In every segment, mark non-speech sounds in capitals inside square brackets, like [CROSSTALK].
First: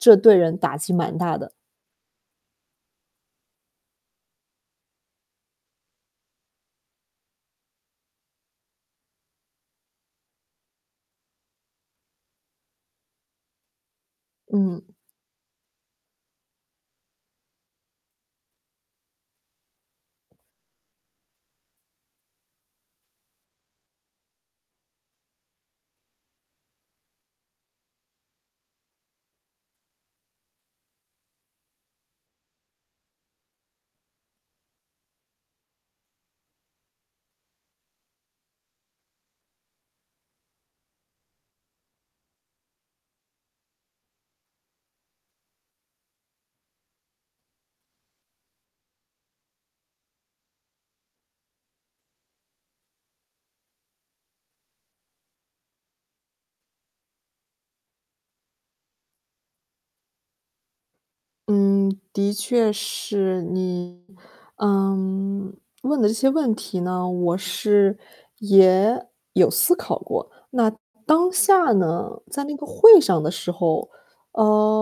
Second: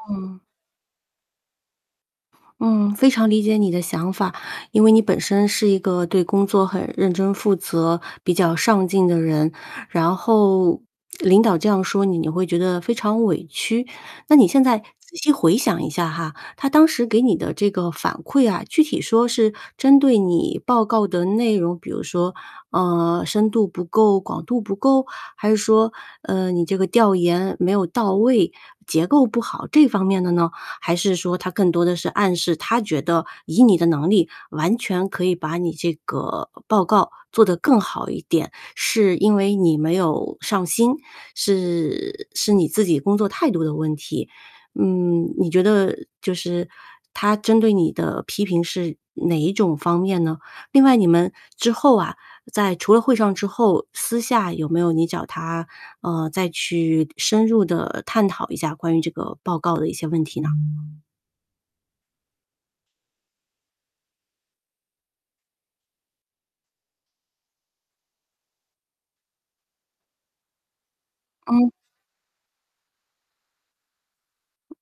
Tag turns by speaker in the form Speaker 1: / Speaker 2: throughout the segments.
Speaker 1: 这对
Speaker 2: 嗯。
Speaker 1: 人打击蛮大的。
Speaker 2: 嗯，非常理解你的想法。因为你本身是一个对工作很认真负责、比较上进的人。然后领导这样说你，你会觉得非常委屈。那你现在
Speaker 1: 嗯。
Speaker 2: 仔细回想一下哈，他当时给你的这个反馈啊，具体说是针对你报告的内容比如说，呃，深度不够、广度不够？还是说，呃，你这个调研没有到位、结构不好，这方面的呢？还是说他更多的是暗示他觉得以你的能力完全可以把你这个报告做得更好一点，是因为你没有上心，是是你自己工作态度的问题。嗯，你觉得，就是他针对你的批评是哪一种方面呢？另外，你们之后啊在除了会上之后，私下有没有你找他，呃，再去深入地探讨一下关于这个报告的一些问题呢？
Speaker 1: 嗯，的确是。你，嗯，问的这些问题呢，我是也有思考过。那当
Speaker 2: 嗯。
Speaker 1: 下呢在那个会上的时候，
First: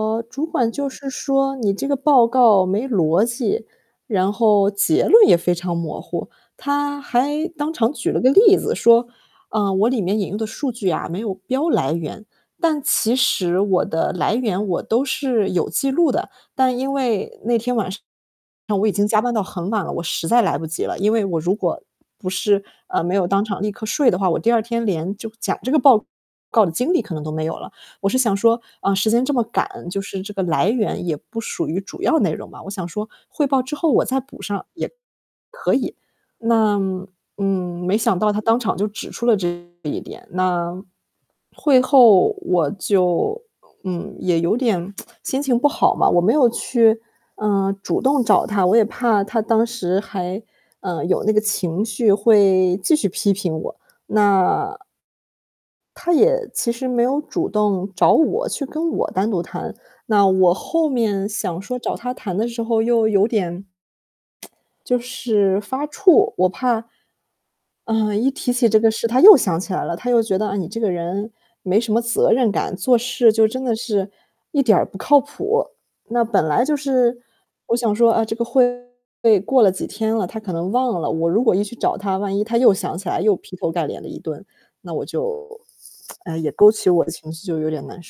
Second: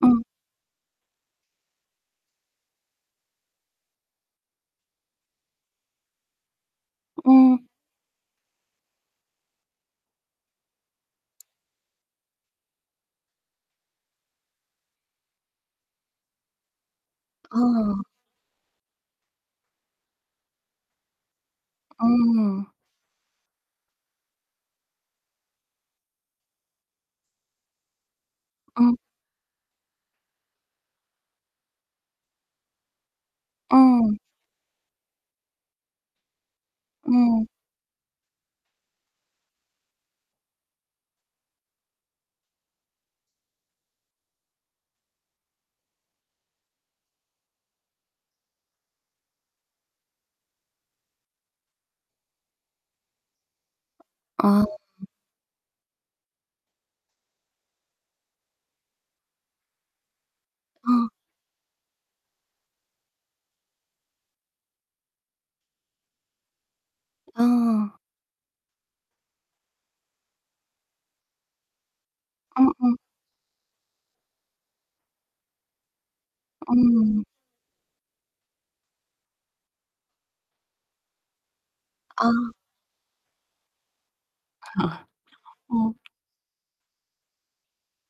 Speaker 2: 嗯。
Speaker 1: 主管就是说：“你这个报告没逻辑，然后结论也非常模糊。”他还
Speaker 2: 嗯。
Speaker 1: 当场举了个例子说，啊，我里面引用的数据啊，没有标来源。但其实我的来源，我都是有记录的。但因为那天晚上，
Speaker 2: 哦。
Speaker 1: 我已经加班到很晚了，我实在来不及了。因为我如果不是
Speaker 2: 嗯。
Speaker 1: 呃，没有当场立刻睡的话，我第二天连就讲这个报告的精力可能都没有了。我是想说，呃，
Speaker 2: 嗯。
Speaker 1: 时间这么赶，就是这个来源也不属于主要内容嘛。我想说汇报之后我
Speaker 2: 嗯。
Speaker 1: 再补上也可以。那
Speaker 2: 嗯。
Speaker 1: 嗯，没想到他当场就指出了这一点。那会后我就嗯，也有点 [TSK] 心情不好嘛，我没有去，嗯，主动找他。我也怕他当时还，呃，有那个情绪会继续批评我。
Speaker 2: 哦。
Speaker 1: 那他也，其实没有主动找我去跟我单独谈。那我后
Speaker 2: 哦。
Speaker 1: 面想说，找他谈的时候又有点 [TSK] 就是发怵，我怕，
Speaker 2: 嗯。
Speaker 1: 呃，一提起这个事，他又想起来了。他又觉得：“啊，你这个人没什么责任
Speaker 2: 嗯
Speaker 1: 感，
Speaker 2: 嗯。
Speaker 1: 做事就真的是一点儿不靠谱。”那本来就是
Speaker 2: 嗯。
Speaker 1: 我想说，啊，这个会过了几天了，他可能忘了。我如果一去找他，万一
Speaker 2: 嗯。
Speaker 1: 他又想起来又劈头盖脸的一顿，那我
Speaker 2: [CHUCKLES]
Speaker 1: 就
Speaker 2: 嗯。
Speaker 1: [TSK] 也勾起我的情绪，就有点难受。